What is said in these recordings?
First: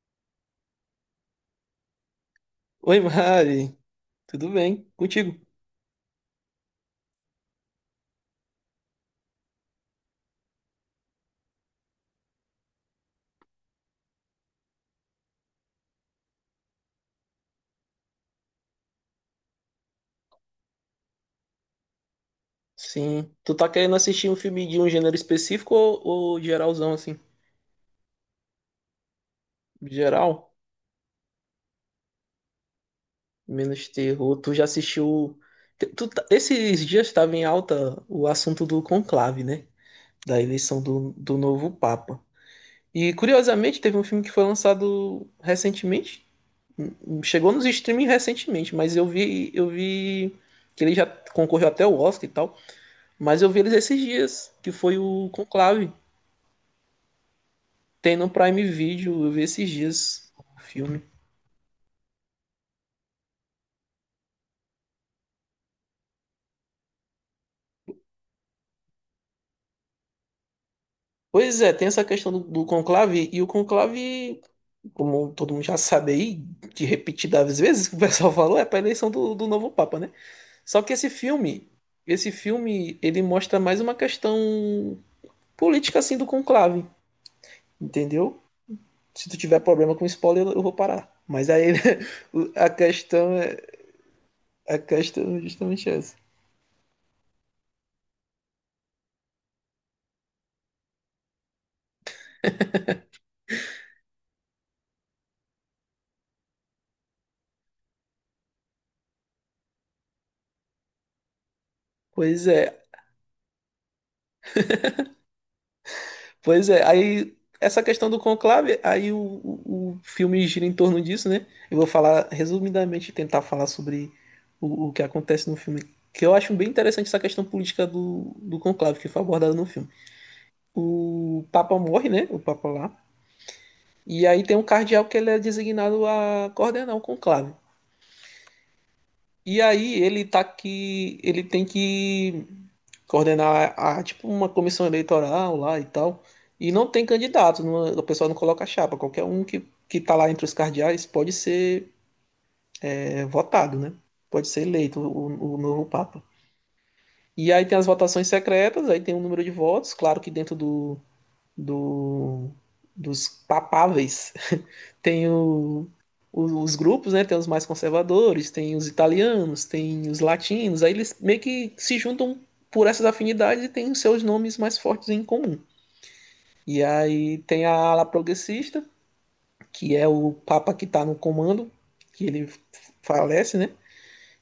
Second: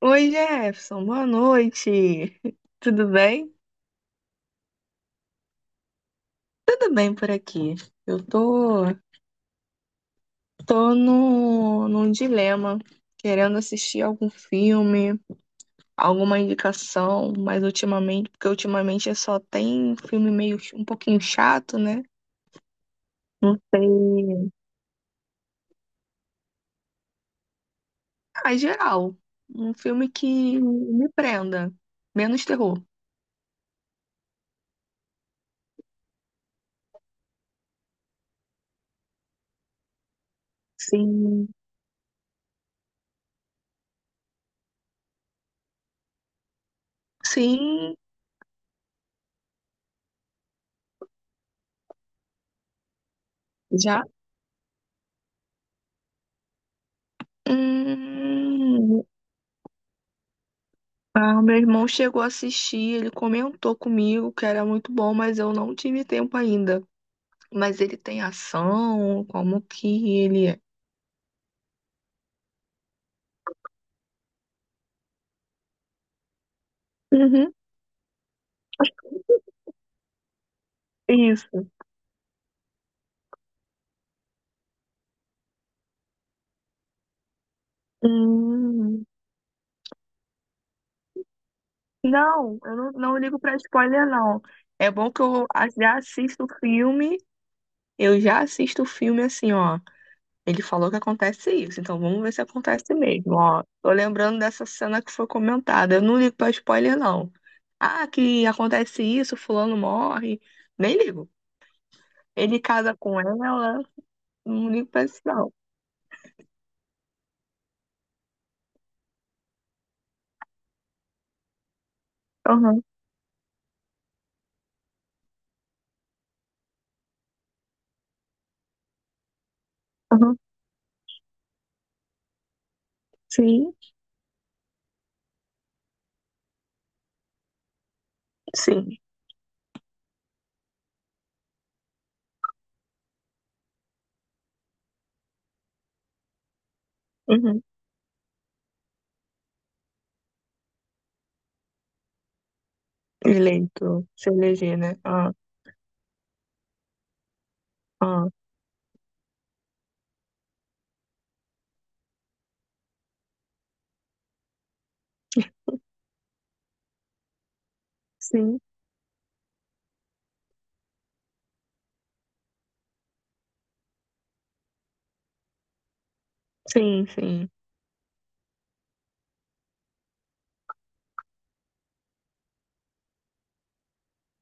Oi, Jefferson, boa noite. Oi, Tudo bem? Mari. Tudo bem? Contigo? Tudo bem por aqui. Eu tô, tô no, num dilema, querendo assistir algum filme, alguma indicação, mas ultimamente só tem filme um pouquinho chato, né? Sim. Tu Não tá querendo assistir um sei. filme de um gênero específico ou geralzão, assim? Ah, em geral, um filme que Geral? me prenda, menos terror. Menos terror. Tu já assistiu... Esses dias estava em alta o assunto do conclave, né? Da eleição do Sim, novo Papa. E, curiosamente, teve um filme que foi lançado recentemente. Chegou nos sim, streaming recentemente, mas eu vi que ele já concorreu até o Oscar e tal. Mas eu vi eles esses já. dias, que foi o Conclave. Tem no Prime Hum. Video, eu vi esses dias o filme. Ah, meu irmão chegou a assistir, ele comentou comigo que era muito bom, mas eu não tive tempo ainda. Mas ele tem ação, como que ele é? Pois é, tem essa questão do conclave, e o conclave, como todo mundo já sabe aí, de Uhum, repetidas vezes que o pessoal falou, é pra eleição do novo Papa, né? Só que isso. Esse filme, ele mostra mais uma questão política, assim, do conclave, entendeu? Hum, Se tu tiver problema com spoiler, eu vou parar. Mas aí, não, a eu não, não questão ligo é, pra spoiler, não. a É bom que questão é justamente já essa. assisto o filme, eu já assisto o filme assim, ó. Ele falou que acontece isso, então vamos ver se acontece mesmo, ó. Tô lembrando dessa cena que foi comentada. Eu não ligo pra spoiler, não. Ah, que acontece isso, fulano morre. Nem ligo. Pois Ele é. casa com ela, não ligo pra isso, não. Pois é, aí essa questão do conclave, aí o filme gira em torno disso, né? Eu vou falar Aham, resumidamente, tentar falar sobre o que acontece no filme, que eu acho bem interessante essa questão política do conclave, que foi abordada no filme. aham. O Papa morre, né? O Papa lá. Sim, E aí tem um cardeal que ele é designado a coordenar o conclave. sim. E aí ele tá que ele tem que coordenar tipo uma comissão eleitoral lá e tal. E não tem Uhum. candidato, o pessoal não coloca chapa. Que tá lá entre os cardeais pode ser votado, né? Eleito, se Pode ser eleger, né? eleito Ah, o novo Papa. E aí tem as votações ah. secretas, aí tem o número de votos, claro que dentro do dos papáveis tem os grupos, né? Tem os mais conservadores, Sim, tem os italianos, tem os latinos, aí eles meio que se juntam por essas afinidades e têm os seus nomes mais fortes em comum. E sim, aí sim. tem a ala progressista, que é o Papa que está no comando, que ele falece, né?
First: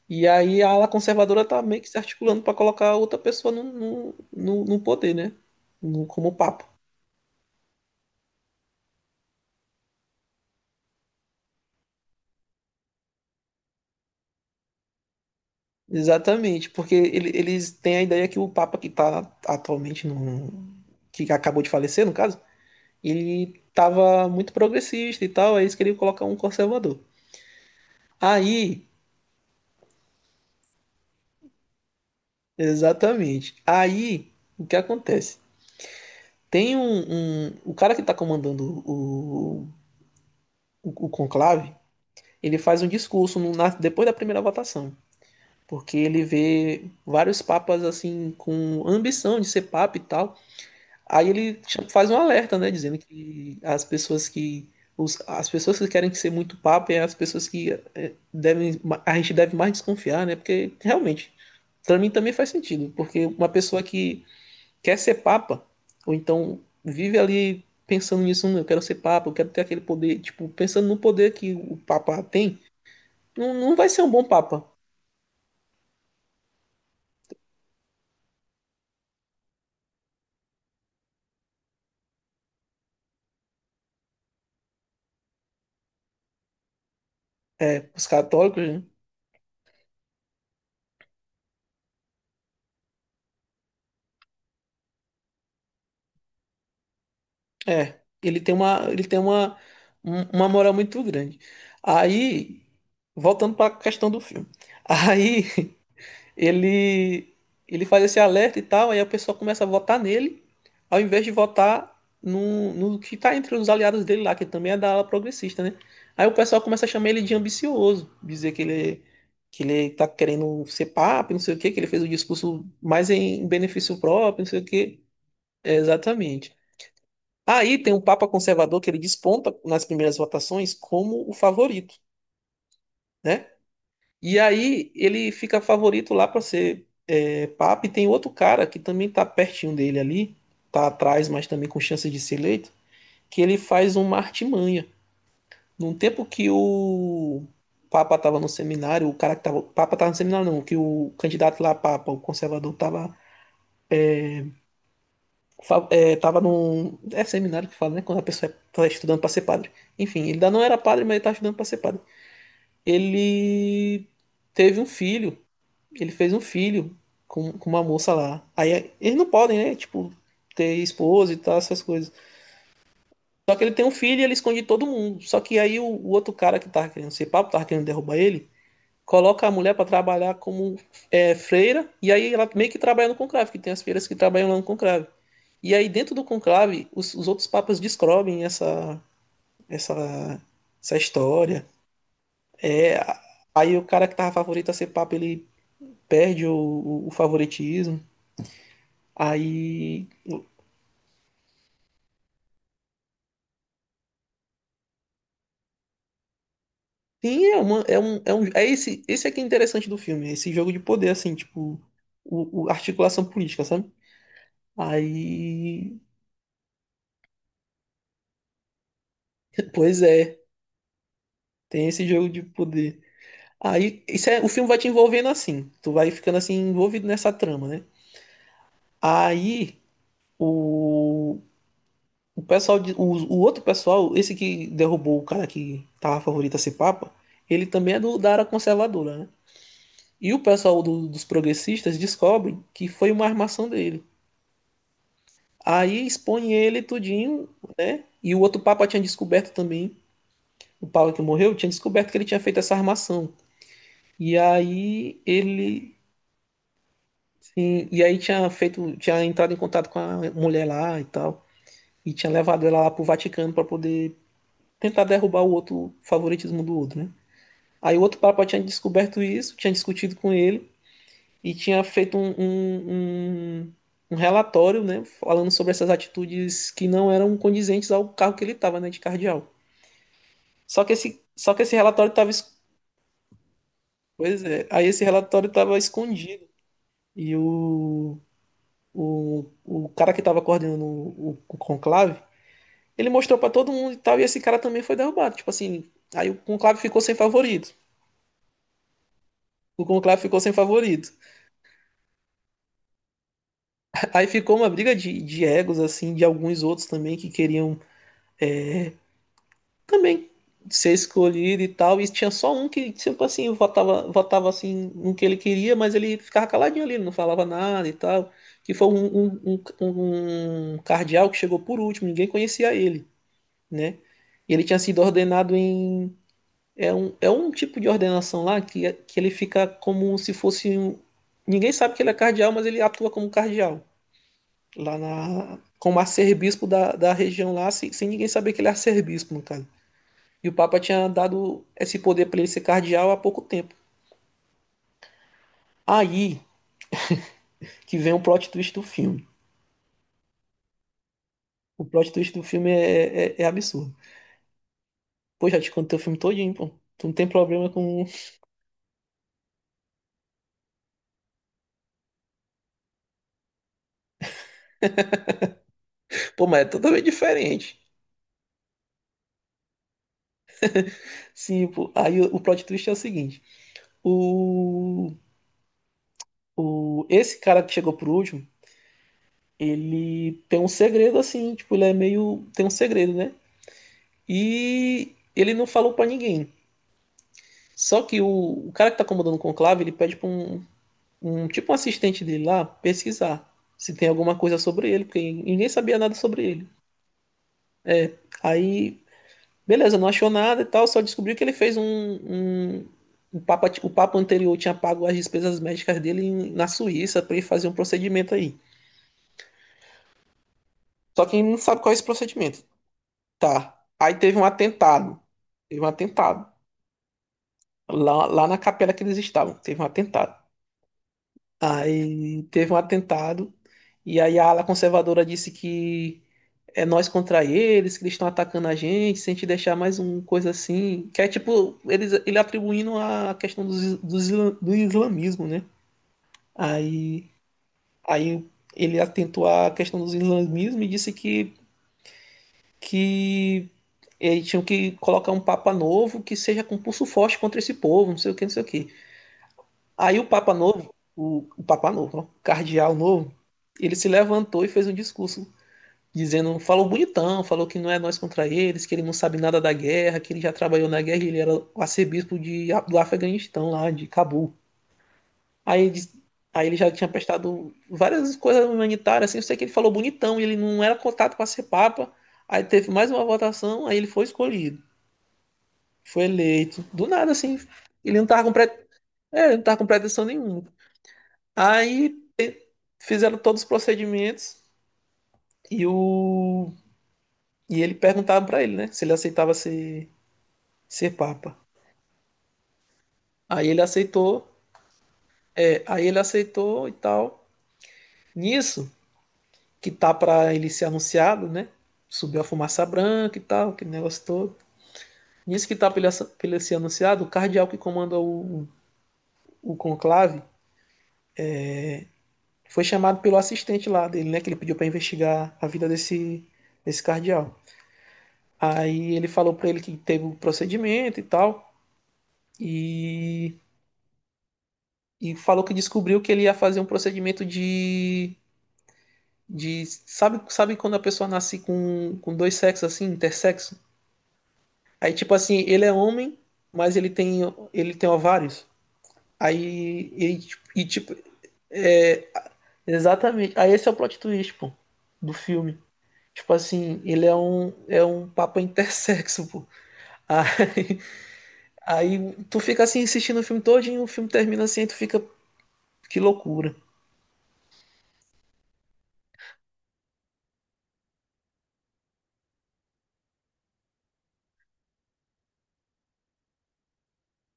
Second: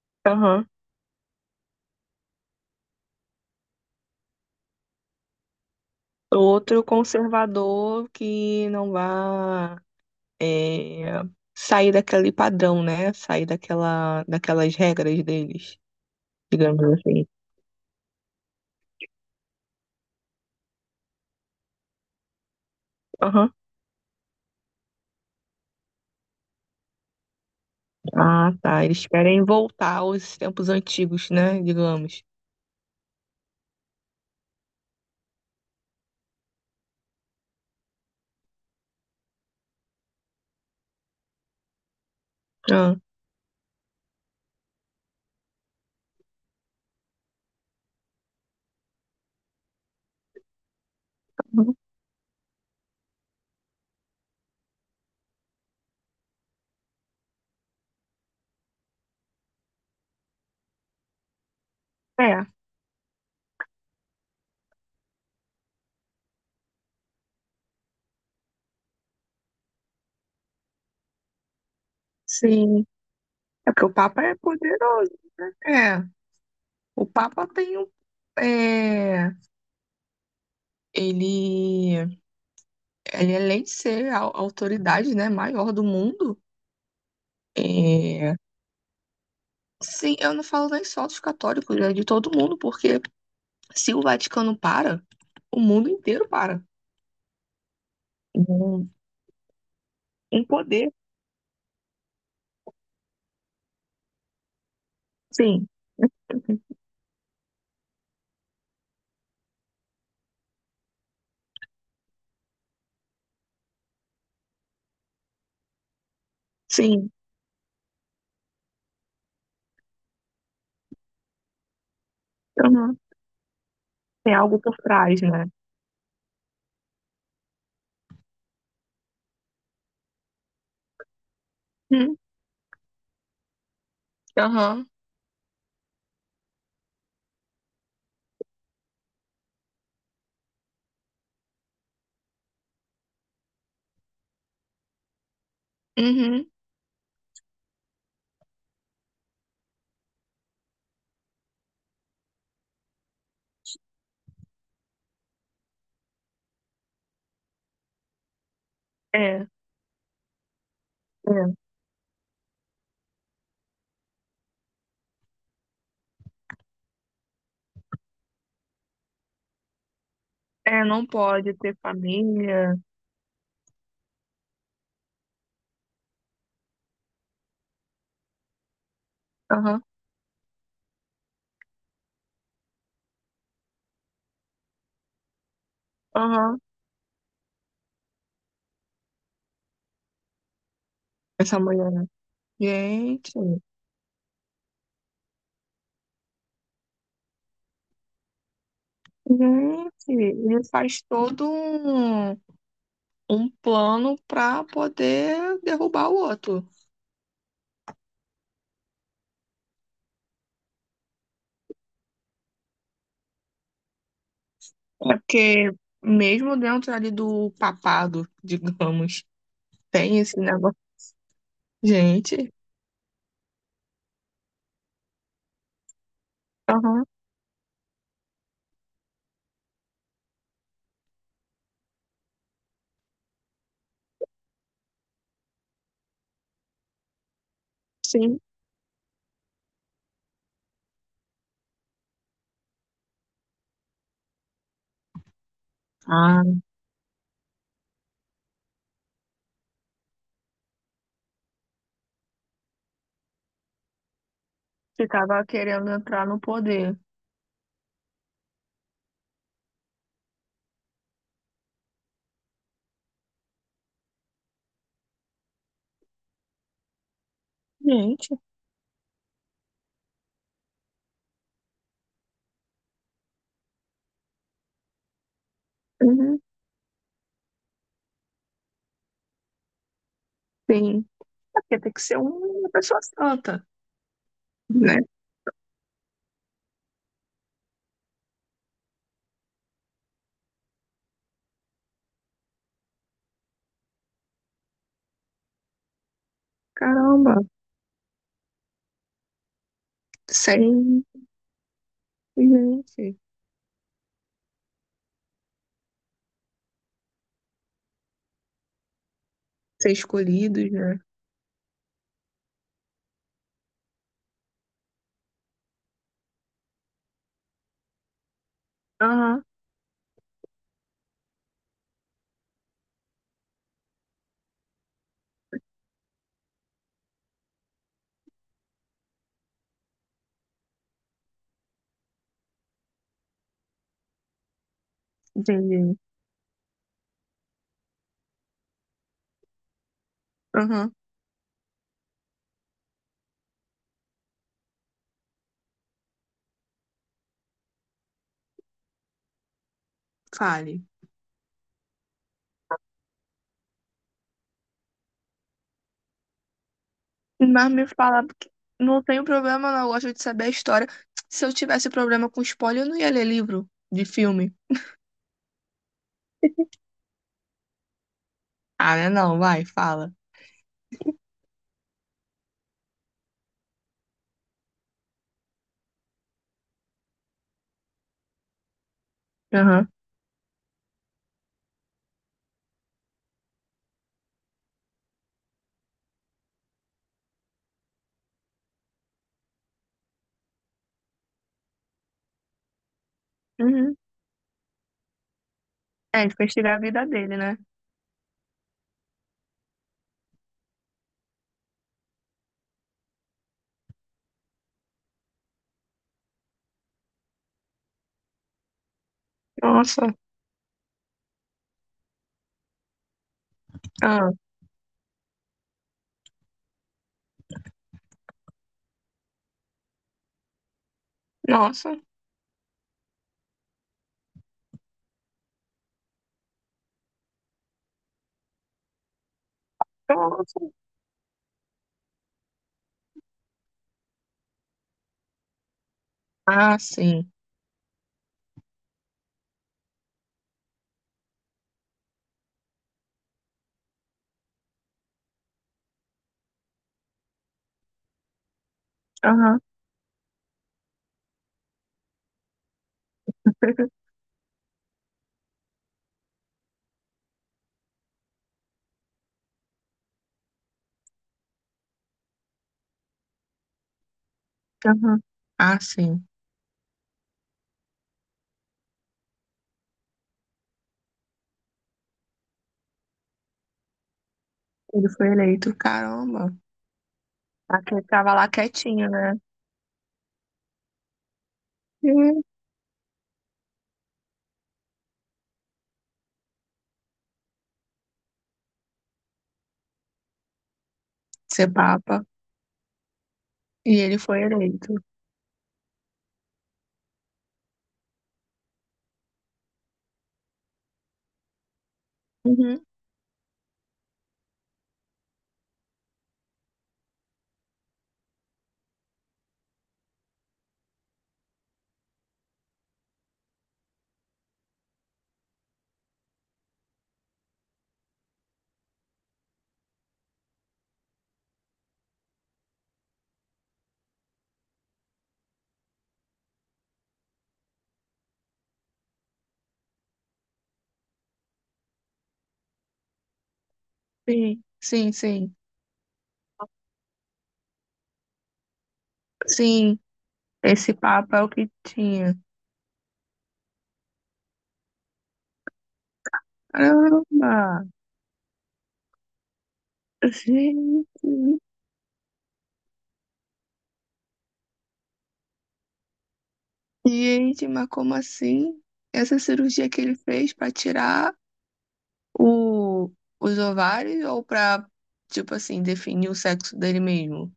E aí Aham. a ala conservadora está meio que se articulando para colocar outra pessoa no poder, né? Como Papa. Outro conservador que não vá é, sair daquele padrão, né? Sair daquela, daquelas regras deles, Exatamente, digamos porque assim. Eles têm a ideia que o Papa que está atualmente no. Que acabou de falecer, no caso, Aham. ele estava muito progressista e tal, aí eles queriam colocar um conservador. Ah, tá. Aí, Eles querem voltar aos tempos antigos, né? Digamos. exatamente. Aí, o que acontece? Tem o cara que está comandando o conclave, ele faz um Ah. discurso no, na, depois da primeira votação, porque ele vê vários papas assim com ambição de ser papa e tal. Aí ele faz um alerta, né, dizendo que as pessoas que os, as pessoas que querem ser muito papa é as pessoas devem a gente deve mais desconfiar, né? Porque realmente para mim também É, faz sentido, porque uma pessoa que quer ser papa, ou então vive ali pensando nisso, eu quero ser papa, eu quero ter aquele poder, tipo, pensando no poder que o papa tem, sim. não, É não porque vai o ser um Papa bom é papa". poderoso, né? É, o Papa tem um. É, ele, ele, além de ser a autoridade, né, maior do mundo, É, os é, católicos, né? sim, eu não falo nem só dos católicos, é de todo mundo, porque se o Vaticano para, o mundo inteiro para. É, Um, ele tem uma, um- um uma moral poder, muito grande. Aí, voltando para a questão do filme. Aí sim, ele ele faz esse alerta e tal, aí a pessoa começa a votar nele, ao invés de votar no que está entre os aliados dele lá, que também é da ala progressista, né? Aí o pessoal começa a chamar sim. ele de ambicioso, dizer que ele tá querendo ser papa, não sei o quê, que ele fez o discurso Aham. mais em benefício Tem próprio, não sei algo o por quê. trás, né? É, exatamente. Aí tem um papa conservador que ele desponta nas primeiras votações como o favorito, Hum. né? E Aham, aí ele fica favorito lá para ser papa. E tem outro cara que também tá pertinho dele ali, tá atrás, mas também com chance de ser eleito, que ele faz uma artimanha. Num tempo uhum. que o papa tava no seminário, o cara que tava, o papa tava no seminário não, que o candidato lá a papa, o conservador, tava tava num seminário que fala, né, quando a pessoa tá estudando para ser É, padre. Enfim, ele ainda não era padre, mas ele tá é. estudando para ser padre. Ele teve um filho Ele fez um filho com uma moça lá. Aí eles não podem, né? Tipo, ter É, não esposa e pode tal, ter essas coisas. família. Só que ele tem um filho e ele esconde todo mundo. Só que aí o outro cara que tava querendo ser papo, tava querendo derrubar ele, coloca a mulher Aham, para trabalhar como freira. E aí ela meio que trabalha no conclave, que tem as freiras que trabalham lá no conclave. E aí dentro do aham. conclave, os outros papas descobrem essa, essa Essa história. mulher, né? É, Gente, aí o cara que tava favorito a ser papa, ele perde o favoritismo. gente, Aí. ele faz todo um, um plano para poder derrubar o outro. Sim, é uma, é um, é um, é esse, esse aqui é interessante do filme, esse jogo de poder, assim, tipo, articulação política, sabe? É porque Aí. mesmo dentro ali do papado, digamos, Pois tem é, esse negócio. tem esse jogo de Gente, poder. Aí, isso é, o filme vai te envolvendo assim, tu vai ficando assim aham, envolvido nessa trama, né? Aí, o, o pessoal, o outro pessoal, esse que derrubou o cara que tava favorito a ser papa, ele também é da sim. área conservadora, né? E o pessoal dos progressistas descobre que foi uma armação dele. Aí Ah. expõe ele tudinho, né? E o outro papa tinha descoberto também, o papa que morreu, tinha descoberto que ele tinha feito essa armação. E aí Ficava querendo ele, entrar no poder. sim, e aí tinha feito, tinha entrado em contato com a mulher lá e tal, e tinha levado ela lá pro Vaticano para poder tentar derrubar o favoritismo do outro, né? Aí o outro Gente, papa tinha descoberto isso, tinha discutido com ele. E tinha feito um relatório, né, falando sobre essas uhum, atitudes que não eram condizentes ao cargo que ele estava, né, de cardeal. Sim. Só É que esse porque tem que relatório ser um, estava, uma pessoa santa, pois é, aí né? esse relatório estava escondido e o cara que estava coordenando o conclave, ele mostrou para todo mundo e tal, e esse cara também foi derrubado, tipo assim, aí o conclave ficou sem Caramba, favorito. O conclave ficou sem sem favorito. gente, Aí ficou uma briga de egos, assim, de alguns outros também que queriam ser Também escolhidos, ser né? escolhido e tal. E tinha só um que, sempre assim, votava assim no que ele queria, mas ele ficava caladinho ali, ele não falava nada e tal. Que foi Aham, um cardeal que chegou por último, ninguém conhecia ele, né? E ele tinha sido ordenado em. É é um tipo de ordenação lá que, que ele fica como se fosse um. Ninguém sabe que ele é cardeal, mas ele atua como cardeal. Lá na. entendi. Como arcebispo da região lá, sem ninguém saber que ele é arcebispo, no caso. E o Papa Aham, tinha dado esse poder para ele ser cardeal há pouco tempo. Aí que vem o plot twist do filme. fale. O plot twist do filme é, é absurdo. Pô, já te contei o filme todinho, pô. Tu não tem problema Mas me com. fala, porque não tenho problema, não. Eu gosto de saber a história. Se eu tivesse problema com spoiler, eu não ia ler livro de filme. Pô, mas é totalmente diferente. Ah, né? Não, vai, fala. Sim, pô. Aí o plot twist é o seguinte: o. o esse cara que chegou por último, Aham. ele tem um segredo assim, tipo, ele é meio. Tem um segredo, né? E ele não falou para ninguém. Só que o cara que tá comandando o conclave, ele pede pra um tipo um assistente dele lá pesquisar se Uhum. tem alguma coisa sobre ele, porque ninguém sabia nada É, sobre ele. investigar a vida dele, né? É, aí, beleza, não achou nada e tal, só descobriu que ele fez o papa anterior tinha pago as despesas médicas dele na Suíça para ele fazer um procedimento aí. Nossa. Só que ele não sabe qual é esse procedimento. Tá. Aí Ah, teve um atentado. Teve um atentado. Lá na capela que eles estavam, teve um atentado. nossa. Aí teve um atentado. E aí a ala conservadora disse que é nós contra eles, que eles estão atacando a gente, se a gente deixar mais uma coisa Nossa. assim, que é tipo, eles, ele atribuindo a questão do islamismo, né? Ah, Aí, sim. aí ele atentou à questão do islamismo e disse que eles tinham que colocar um papa novo que seja com pulso forte contra esse povo, não sei o que, não sei o que. Aham. Aí o papa novo, o papa novo, ó, o cardeal novo, ele se levantou e fez um discurso dizendo, falou bonitão, falou que não é nós contra eles, que ele não sabe nada da guerra, que ele já trabalhou na guerra, ele era o arcebispo de, do Afeganistão lá, de Cabul. Aham. Ah, Aí sim. aí ele já tinha prestado várias coisas humanitárias, assim, eu sei que ele falou bonitão, ele não era cotado para ser papa. Aí teve mais uma votação, aí ele foi escolhido, Ele foi eleito. foi Caramba. eleito, do nada assim. Aquele que Ele não tava tava lá com, pre... quietinho, né? Ele não tava com pretensão nenhuma. Aí Uhum. Fizeram todos os procedimentos e o e ele perguntava para ele, né, se ele aceitava ser ser papa. Ser papa. Aí ele E ele foi aceitou, eleito. é, aí ele aceitou e tal. Nisso, que tá para ele ser anunciado, né? Subiu a Uhum. fumaça branca e tal, aquele negócio todo. Nisso que tá para ele, ele ser anunciado, o cardeal que comanda o conclave foi chamado pelo assistente lá dele, né? Que ele pediu para investigar a vida desse cardeal. Aí ele falou para ele que teve o um procedimento e tal, e, e falou que descobriu que ele ia fazer um procedimento de sabe sabe quando a pessoa nasce com dois sexos assim intersexo Sim, aí sim, tipo sim. assim ele é homem mas ele tem ovários Sim, aí ele, tipo, e esse tipo papo é o que é tinha. exatamente aí esse é o plot twist pô do filme tipo assim ele é Caramba! Um papa intersexo pô aí, Gente, aí tu fica assim assistindo o filme todo e o filme termina assim aí tu fica que loucura gente, mas como assim? Essa cirurgia que ele fez pra tirar o, os ovários ou pra, tipo assim, definir o sexo dele mesmo?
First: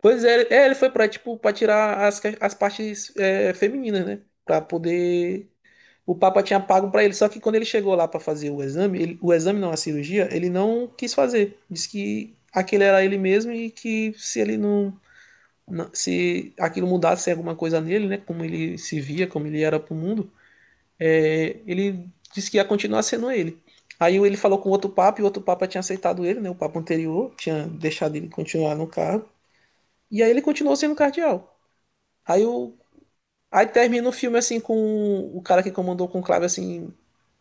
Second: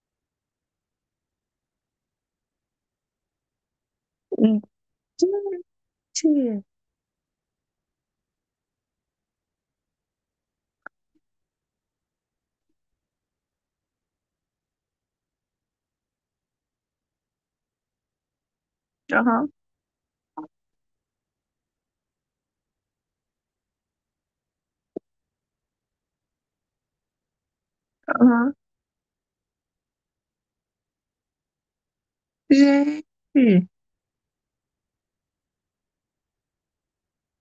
pois é, é ele foi para tipo para tirar as, as partes femininas né para poder o Papa tinha Gente, pago para ele, só que quando ele chegou lá para fazer o exame, o exame não, a cirurgia, ele não quis fazer. Disse que aquele era ele mesmo e que se ele não, se aquilo mudasse alguma coisa nele, né, como ele se via, como aham, ele era pro mundo, ele disse que ia continuar sendo ele. Aí ele falou com outro papa e o outro papa tinha aceitado ele, né, o papa anterior tinha deixado ele aham. continuar no cargo. E aí ele continuou sendo cardeal. Aí o Gente, Aí termina o filme assim com o cara que comandou o conclave assim,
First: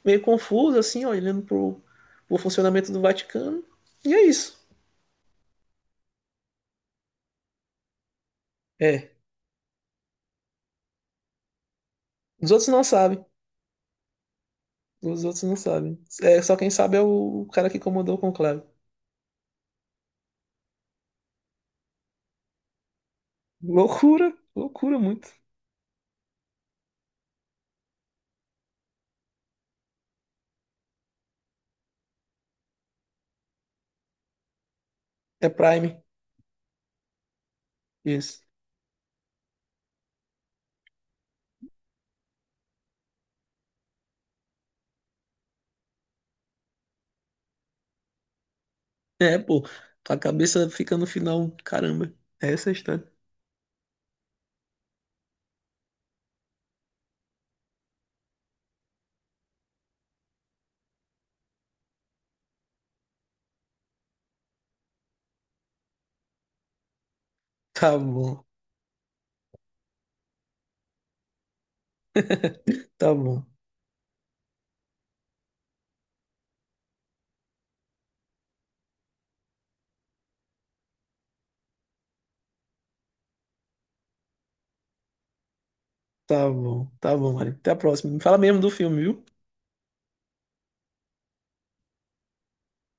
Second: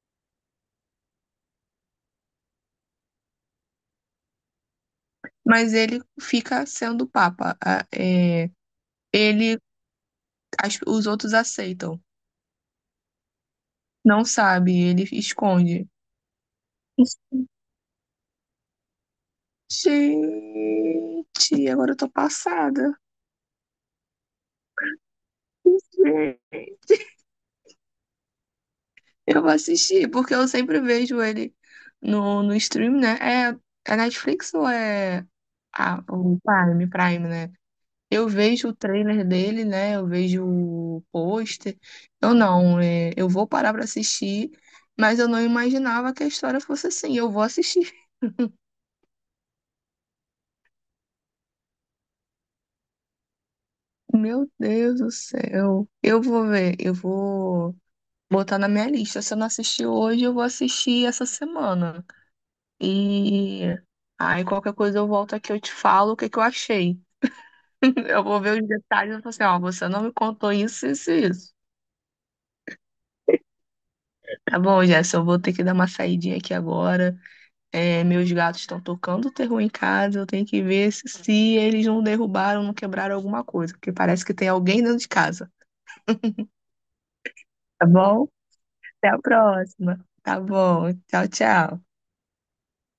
meio confuso, assim, ó, olhando pro, pro funcionamento do Vaticano. E é isso. mas ele fica sendo papa. É, É. ele, os outros aceitam. Os outros não sabem. Não sabe, ele Os outros não esconde. sabem. É, só quem sabe é o cara que comandou o conclave. Gente, agora eu tô passada. Loucura, loucura muito. Gente, eu vou assistir, porque eu sempre vejo ele no, no stream, né? É, é Netflix ou é É Prime, o Prime, Prime, né? Eu isso. vejo o trailer dele, né? Eu vejo o pôster. Eu não, é, eu vou parar pra assistir, mas eu não imaginava que a história fosse assim. Eu vou assistir. É, pô, a cabeça fica no final, caramba. É essa a história. Meu Deus do céu. Eu vou ver, eu vou botar na minha lista. Se eu não assistir hoje, eu vou assistir essa semana. E aí qualquer coisa eu volto aqui, eu te falo o que que eu achei. Tá Eu vou bom, ver os detalhes e vou falar assim, ó, você não me contou isso, isso, e isso. tá bom, Tá bom, Jéssica, eu vou ter que dar uma saidinha aqui agora. É, meus gatos estão tocando o terror em casa, eu tenho que ver se, se eles não derrubaram, não quebraram alguma coisa, porque parece que tem alguém dentro de casa. Tá bom, Mari. Até a Tá próxima. Me bom? fala mesmo do filme, Até a viu? próxima. Tá bom. Tchau, tchau.